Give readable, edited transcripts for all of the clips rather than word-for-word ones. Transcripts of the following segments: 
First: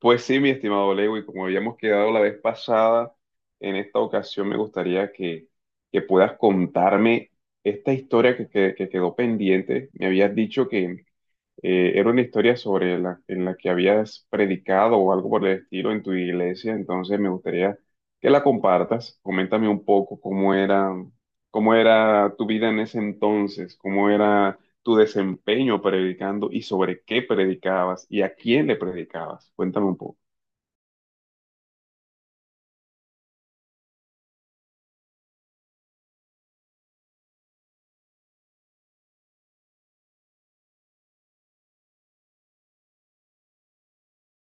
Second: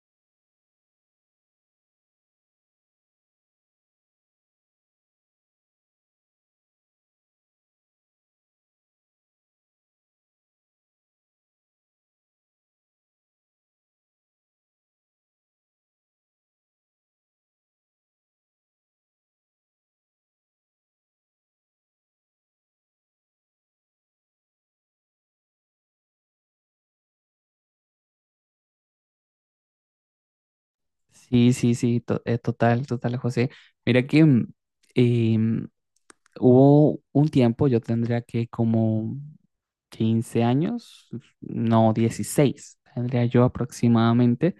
Pues sí, mi estimado Lewis, como habíamos quedado la vez pasada, en esta ocasión me gustaría que puedas contarme esta historia que quedó pendiente. Me habías dicho que era una historia sobre la, en la que habías predicado o algo por el estilo en tu iglesia, entonces me gustaría que la compartas. Coméntame un poco cómo era tu vida en ese entonces, cómo era tu desempeño predicando y sobre qué predicabas y a quién le predicabas. Cuéntame un poco. Sí, sí, sí, total, total, José. Mira que em, hubo un tiempo, yo tendría que como 15 años, no, 16, tendría yo aproximadamente,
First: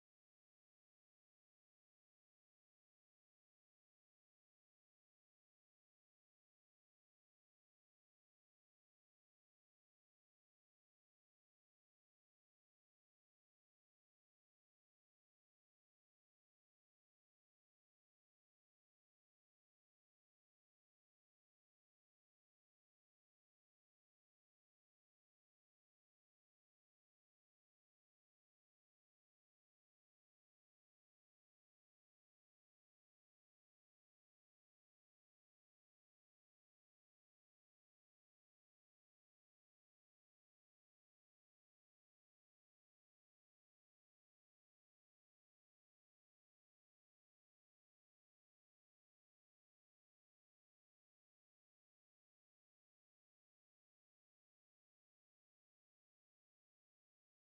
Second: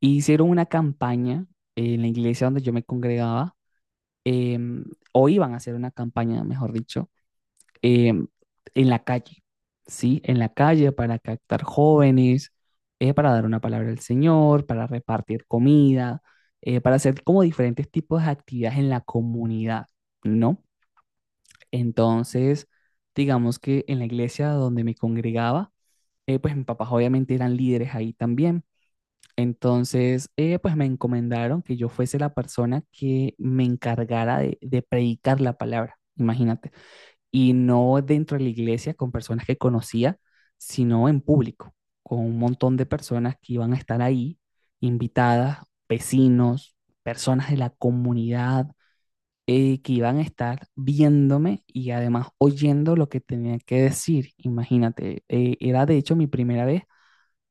y hicieron una campaña en la iglesia donde yo me congregaba, em, o iban a hacer una campaña, mejor dicho, eh, en la calle, ¿sí? En la calle para captar jóvenes, para dar una palabra al Señor, para repartir comida, para hacer como diferentes tipos de actividades en la comunidad, ¿no? Entonces, digamos que en la iglesia donde me congregaba, pues mis papás obviamente eran líderes ahí también. Entonces, pues me encomendaron que yo fuese la persona que me encargara de predicar la palabra, imagínate, y no dentro de la iglesia con personas que conocía, sino en público, con un montón de personas que iban a estar ahí, invitadas, vecinos, personas de la comunidad, que iban a estar viéndome y además oyendo lo que tenía que decir. Imagínate, era de hecho mi primera vez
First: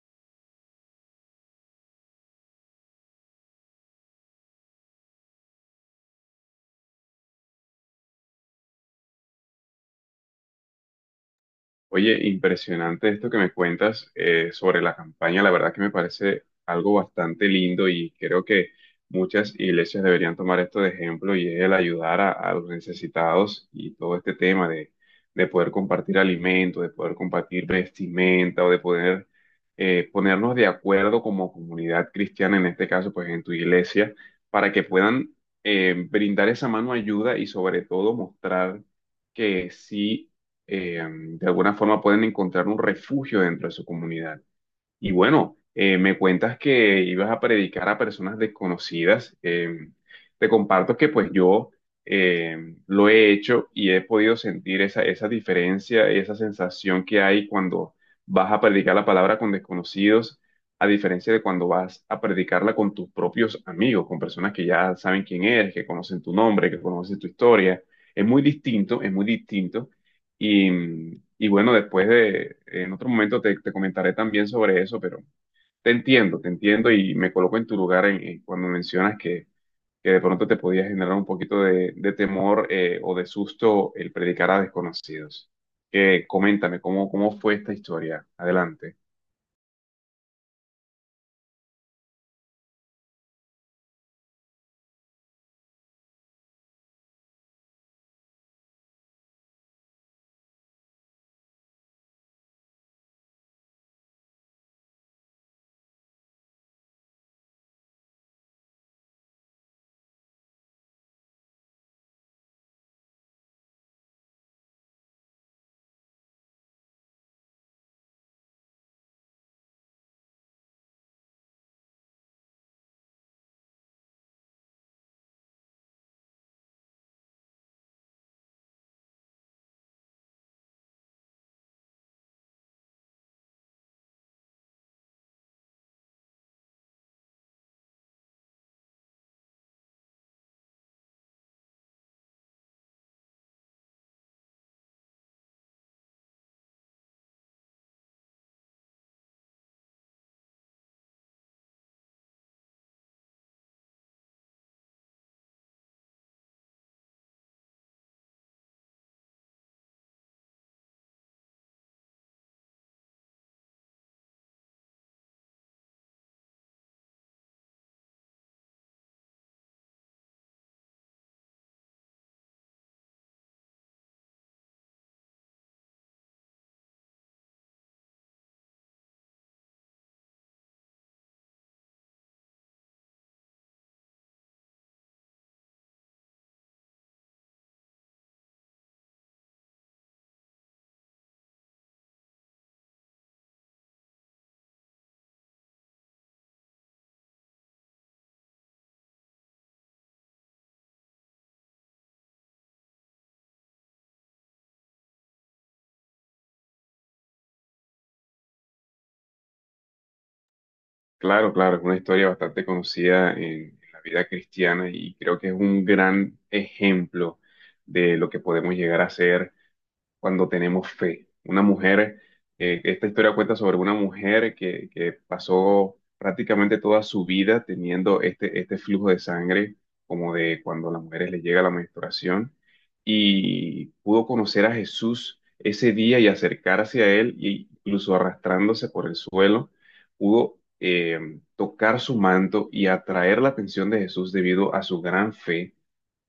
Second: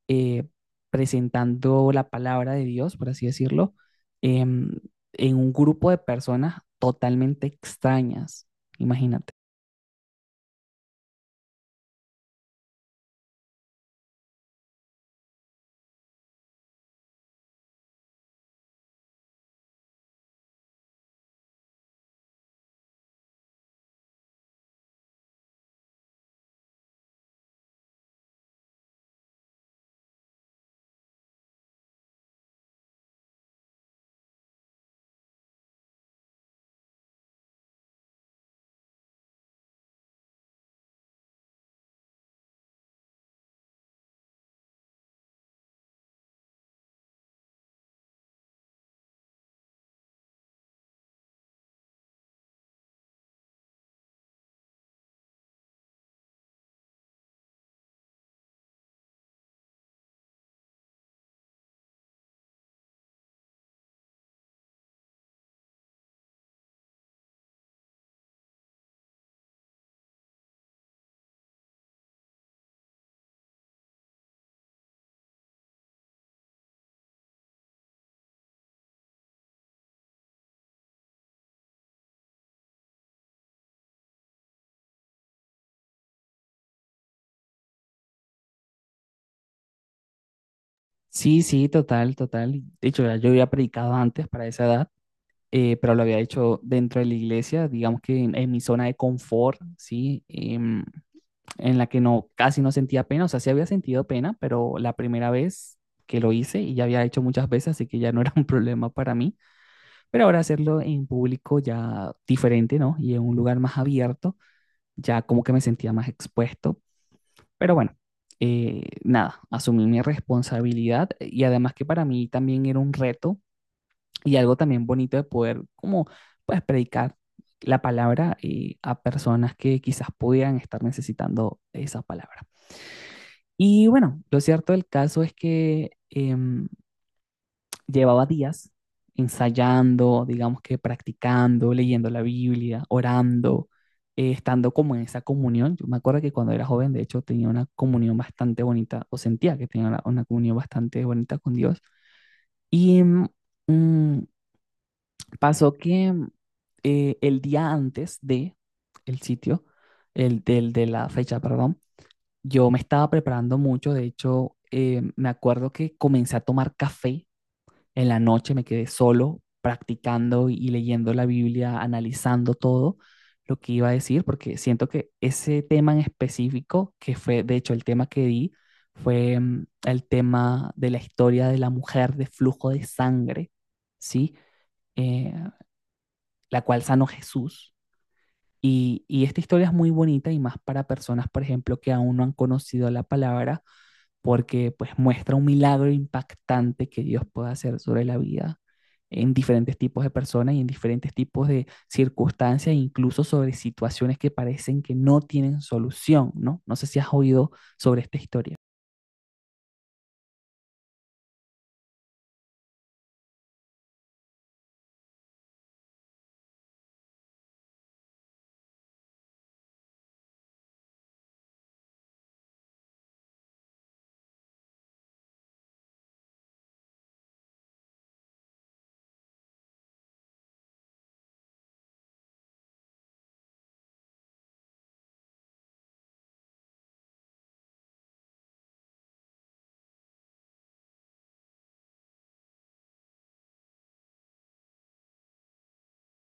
eh, presentando la palabra de Dios, por así decirlo, em, en un grupo de personas totalmente extrañas. Imagínate. Oye, impresionante esto que me cuentas sobre la campaña. La verdad que me parece algo bastante lindo y creo que muchas iglesias deberían tomar esto de ejemplo y es el ayudar a los necesitados y todo este tema de poder compartir alimentos, de poder compartir vestimenta o de poder ponernos de acuerdo como comunidad cristiana, en este caso, pues en tu iglesia, para que puedan brindar esa mano ayuda y sobre todo mostrar que sí, de alguna forma pueden encontrar un refugio dentro de su comunidad. Y bueno, me cuentas que ibas a predicar a personas desconocidas. Te comparto que pues yo, lo he hecho y he podido sentir esa diferencia, esa sensación que hay cuando vas a predicar la palabra con desconocidos, a diferencia de cuando vas a predicarla con tus propios amigos, con personas que ya saben quién eres, que conocen tu nombre, que conocen tu historia. Es muy distinto, es muy distinto. Y bueno, después de, en otro momento te comentaré también sobre eso, pero te entiendo y me coloco en tu lugar en cuando mencionas que de pronto te podía generar un poquito de temor, o de susto el predicar a desconocidos. Coméntame, ¿cómo, cómo fue esta historia? Adelante. Sí, sí, total, total. De hecho, ya yo había predicado antes para esa edad, pero lo había hecho dentro de la iglesia, digamos que en mi zona de confort, ¿sí? En la que no, casi no sentía pena, o sea, sí había sentido pena, pero la primera vez que lo hice y ya había hecho muchas veces, así que ya no era un problema para mí, pero ahora hacerlo en público ya diferente, ¿no? Y en un lugar más abierto, ya como que me sentía más expuesto, pero bueno, nada, asumí mi responsabilidad, y además que para mí también era un reto y algo también bonito de poder como pues predicar la palabra, a personas que quizás pudieran estar necesitando esa palabra. Y bueno, lo cierto del caso es que llevaba días ensayando, digamos que practicando, leyendo la Biblia, orando, estando como en esa comunión. Yo me acuerdo que cuando era joven, de hecho, tenía una comunión bastante bonita, o sentía que tenía una comunión bastante bonita con Dios. Y mm, pasó que el día antes de el sitio, el de la fecha, perdón, yo me estaba preparando mucho, de hecho, me acuerdo que comencé a tomar café en la noche, me quedé solo practicando y leyendo la Biblia, analizando todo lo que iba a decir, porque siento que ese tema en específico, que fue de hecho el tema que di, fue, el tema de la historia de la mujer de flujo de sangre, ¿sí? Eh, la cual sanó Jesús. Y esta historia es muy bonita y más para personas, por ejemplo, que aún no han conocido la palabra porque pues muestra un milagro impactante que Dios puede hacer sobre la vida en diferentes tipos de personas y en diferentes tipos de circunstancias, incluso sobre situaciones que parecen que no tienen solución, ¿no? No sé si has oído sobre esta historia. Claro, claro, es una historia bastante conocida en la vida cristiana y creo que es un gran ejemplo de lo que podemos llegar a hacer cuando tenemos fe. Una mujer, esta historia cuenta sobre una mujer que pasó prácticamente toda su vida teniendo este, este flujo de sangre, como de cuando a las mujeres les llega la menstruación, y pudo conocer a Jesús ese día y acercarse a él, e incluso arrastrándose por el suelo, pudo tocar su manto y atraer la atención de Jesús debido a su gran fe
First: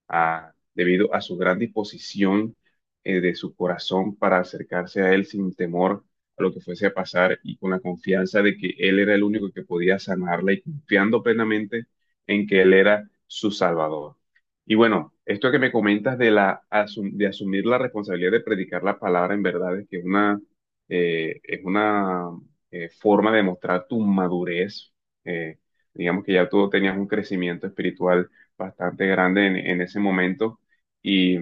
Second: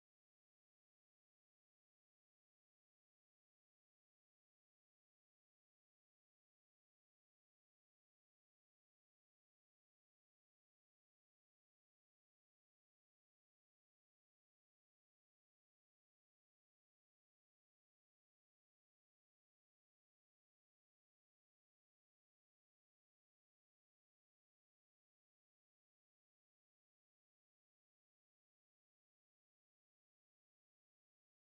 debido a su gran disposición, de su corazón para acercarse a Él sin temor a lo que fuese a pasar y con la confianza de que Él era el único que podía sanarla y confiando plenamente en que Él era su Salvador. Y bueno, esto que me comentas de, la, de asumir la responsabilidad de predicar la palabra en verdad es que una, es una, forma de mostrar tu madurez. eh, digamos que ya tú tenías un crecimiento espiritual bastante grande en ese momento. Y,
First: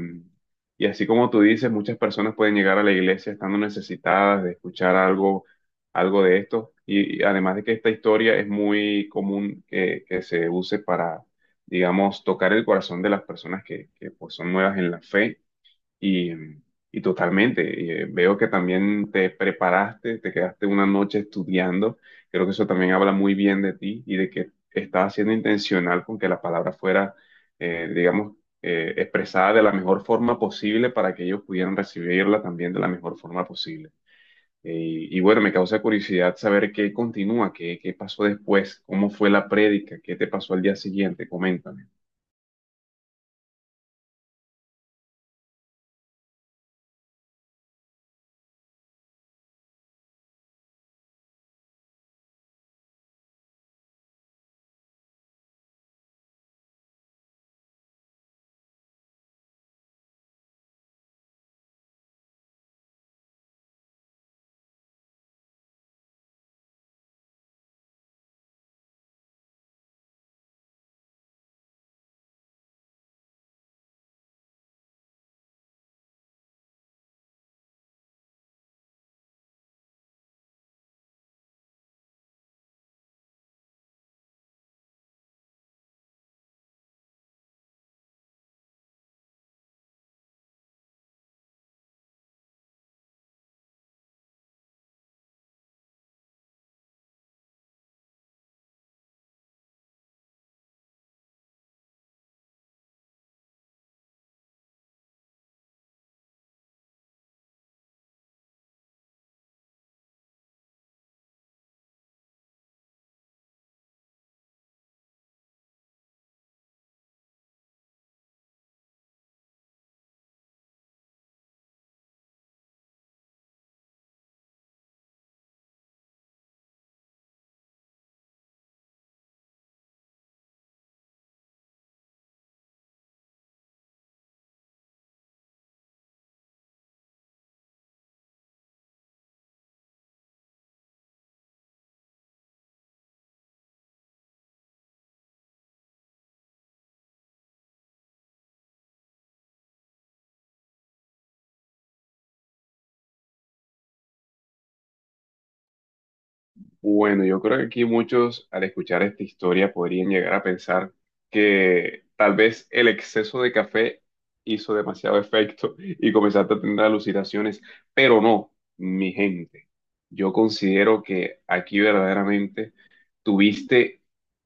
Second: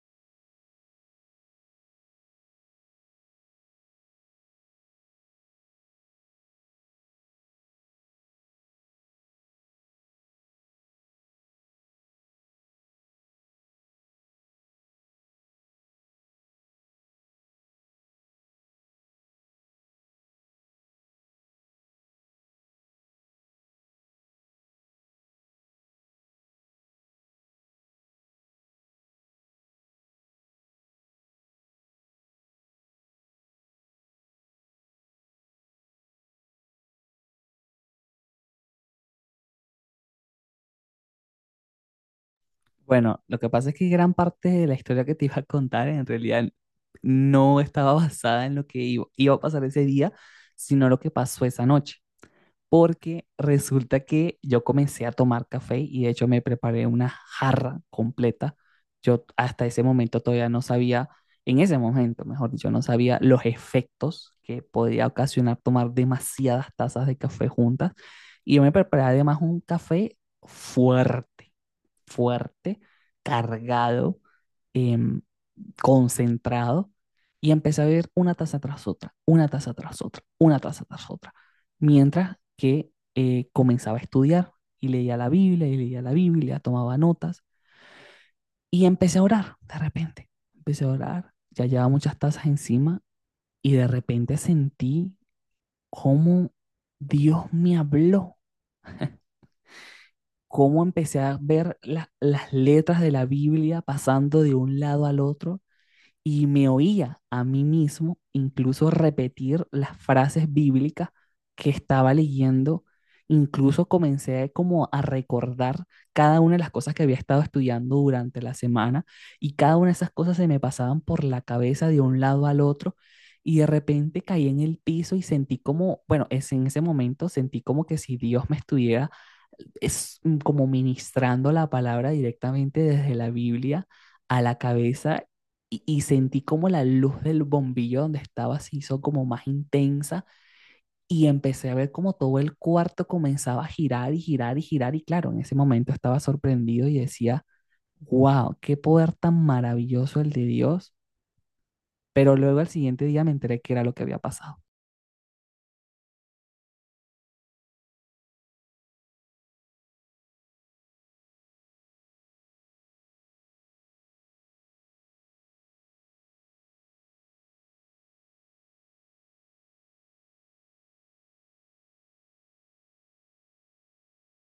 y así como tú dices, muchas personas pueden llegar a la iglesia estando necesitadas de escuchar algo, algo de esto. Y además de que esta historia es muy común que se use para, digamos, tocar el corazón de las personas que pues, son nuevas en la fe y, y totalmente, y, veo que también te preparaste, te quedaste una noche estudiando. Creo que eso también habla muy bien de ti y de que estabas siendo intencional con que la palabra fuera, digamos, expresada de la mejor forma posible para que ellos pudieran recibirla también de la mejor forma posible. Y bueno, me causa curiosidad saber qué continúa, qué, qué pasó después, cómo fue la prédica, qué te pasó al día siguiente, coméntame. Bueno, lo que pasa es que gran parte de la historia que te iba a contar en realidad no estaba basada en lo que iba a pasar ese día, sino lo que pasó esa noche, porque resulta que yo comencé a tomar café y de hecho me preparé una jarra completa. Yo hasta ese momento todavía no sabía, en ese momento, mejor dicho, no sabía los efectos que podía ocasionar tomar demasiadas tazas de café juntas. Y yo me preparé además un café fuerte, fuerte, cargado, em, concentrado. Y empecé a beber una taza tras otra, una taza tras otra, una taza tras otra, mientras que comenzaba a estudiar y leía la Biblia y leía la Biblia, tomaba notas, y empecé a orar de repente. Empecé a orar, ya llevaba muchas tazas encima y de repente sentí cómo Dios me habló, cómo empecé a ver las letras de la Biblia pasando de un lado al otro y me oía a mí mismo incluso repetir las frases bíblicas que estaba leyendo, incluso comencé como a recordar cada una de las cosas que había estado estudiando durante la semana y cada una de esas cosas se me pasaban por la cabeza de un lado al otro y de repente caí en el piso y sentí como, bueno, es en ese momento sentí como que si Dios me estuviera, es como ministrando la palabra directamente desde la Biblia a la cabeza. Y, y sentí como la luz del bombillo donde estaba se hizo como más intensa y empecé a ver como todo el cuarto comenzaba a girar y girar y girar, y claro, en ese momento estaba sorprendido y decía, wow, qué poder tan maravilloso el de Dios, pero luego al siguiente día me enteré que era lo que había pasado. Bueno, yo creo que aquí muchos al escuchar esta historia podrían llegar a pensar que tal vez el exceso de café hizo demasiado efecto y comenzaste a tener alucinaciones, pero no, mi gente. Yo considero que aquí verdaderamente tuviste,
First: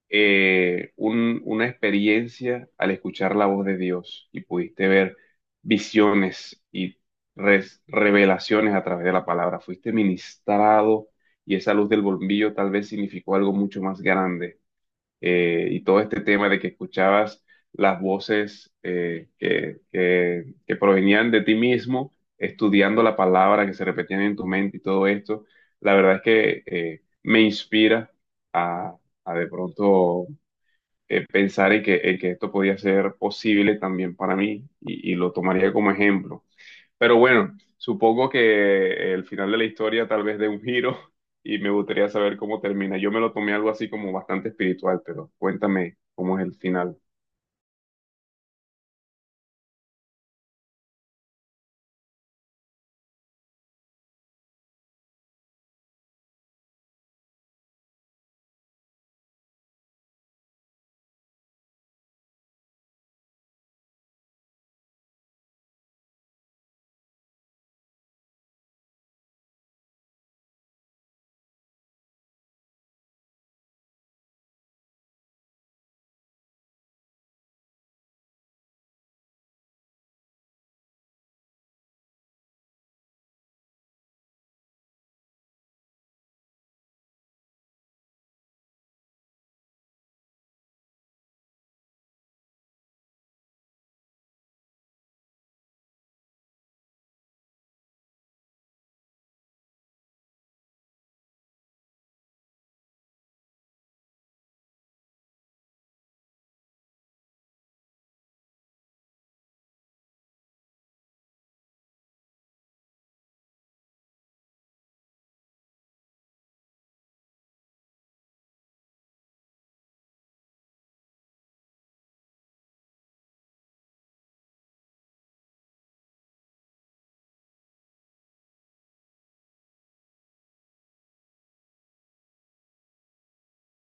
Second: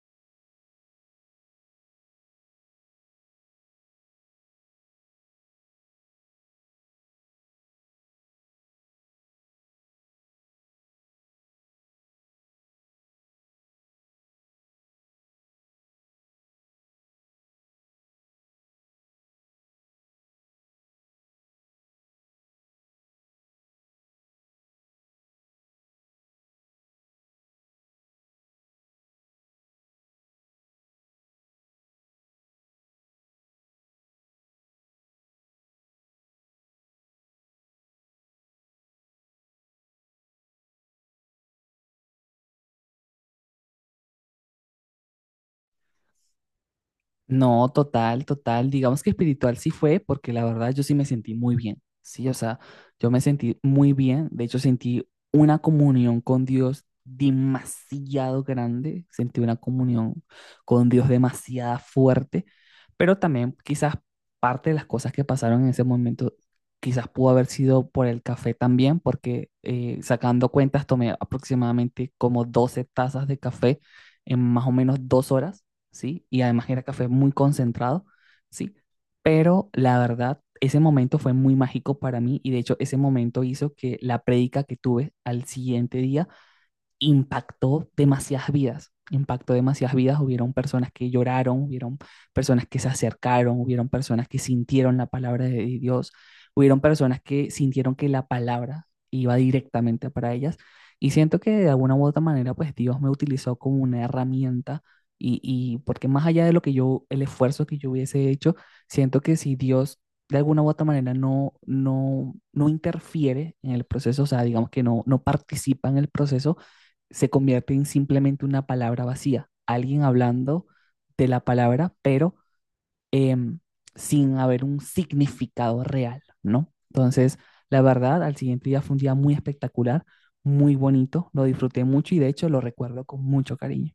una experiencia al escuchar la voz de Dios y pudiste ver visiones y revelaciones a través de la palabra. Fuiste ministrado y esa luz del bombillo tal vez significó algo mucho más grande, y todo este tema de que escuchabas las voces que provenían de ti mismo, estudiando la palabra que se repetían en tu mente y todo esto, la verdad es que, me inspira a, a de pronto, pensar en que esto podía ser posible también para mí y lo tomaría como ejemplo. Pero bueno, supongo que el final de la historia tal vez dé un giro y me gustaría saber cómo termina. Yo me lo tomé algo así como bastante espiritual, pero cuéntame cómo es el final. No, total, total. Digamos que espiritual sí fue, porque la verdad yo sí me sentí muy bien. Sí, o sea, yo me sentí muy bien. De hecho, sentí una comunión con Dios demasiado grande. Sentí una comunión con Dios demasiado fuerte. Pero también quizás parte de las cosas que pasaron en ese momento, quizás pudo haber sido por el café también, porque, sacando cuentas tomé aproximadamente como 12 tazas de café en más o menos 2 horas. ¿Sí? Y además era café muy concentrado, ¿sí? Pero la verdad, ese momento fue muy mágico para mí y de hecho ese momento hizo que la prédica que tuve al siguiente día impactó demasiadas vidas, hubieron personas que lloraron, hubieron personas que se acercaron, hubieron personas que sintieron la palabra de Dios, hubieron personas que sintieron que la palabra iba directamente para ellas y siento que de alguna u otra manera pues Dios me utilizó como una herramienta, y porque más allá de lo que yo, el esfuerzo que yo hubiese hecho, siento que si Dios de alguna u otra manera no, no interfiere en el proceso, o sea, digamos que no, no participa en el proceso, se convierte en simplemente una palabra vacía, alguien hablando de la palabra, pero em, sin haber un significado real, ¿no? Entonces, la verdad, al siguiente día fue un día muy espectacular, muy bonito, lo disfruté mucho y de hecho lo recuerdo con mucho cariño.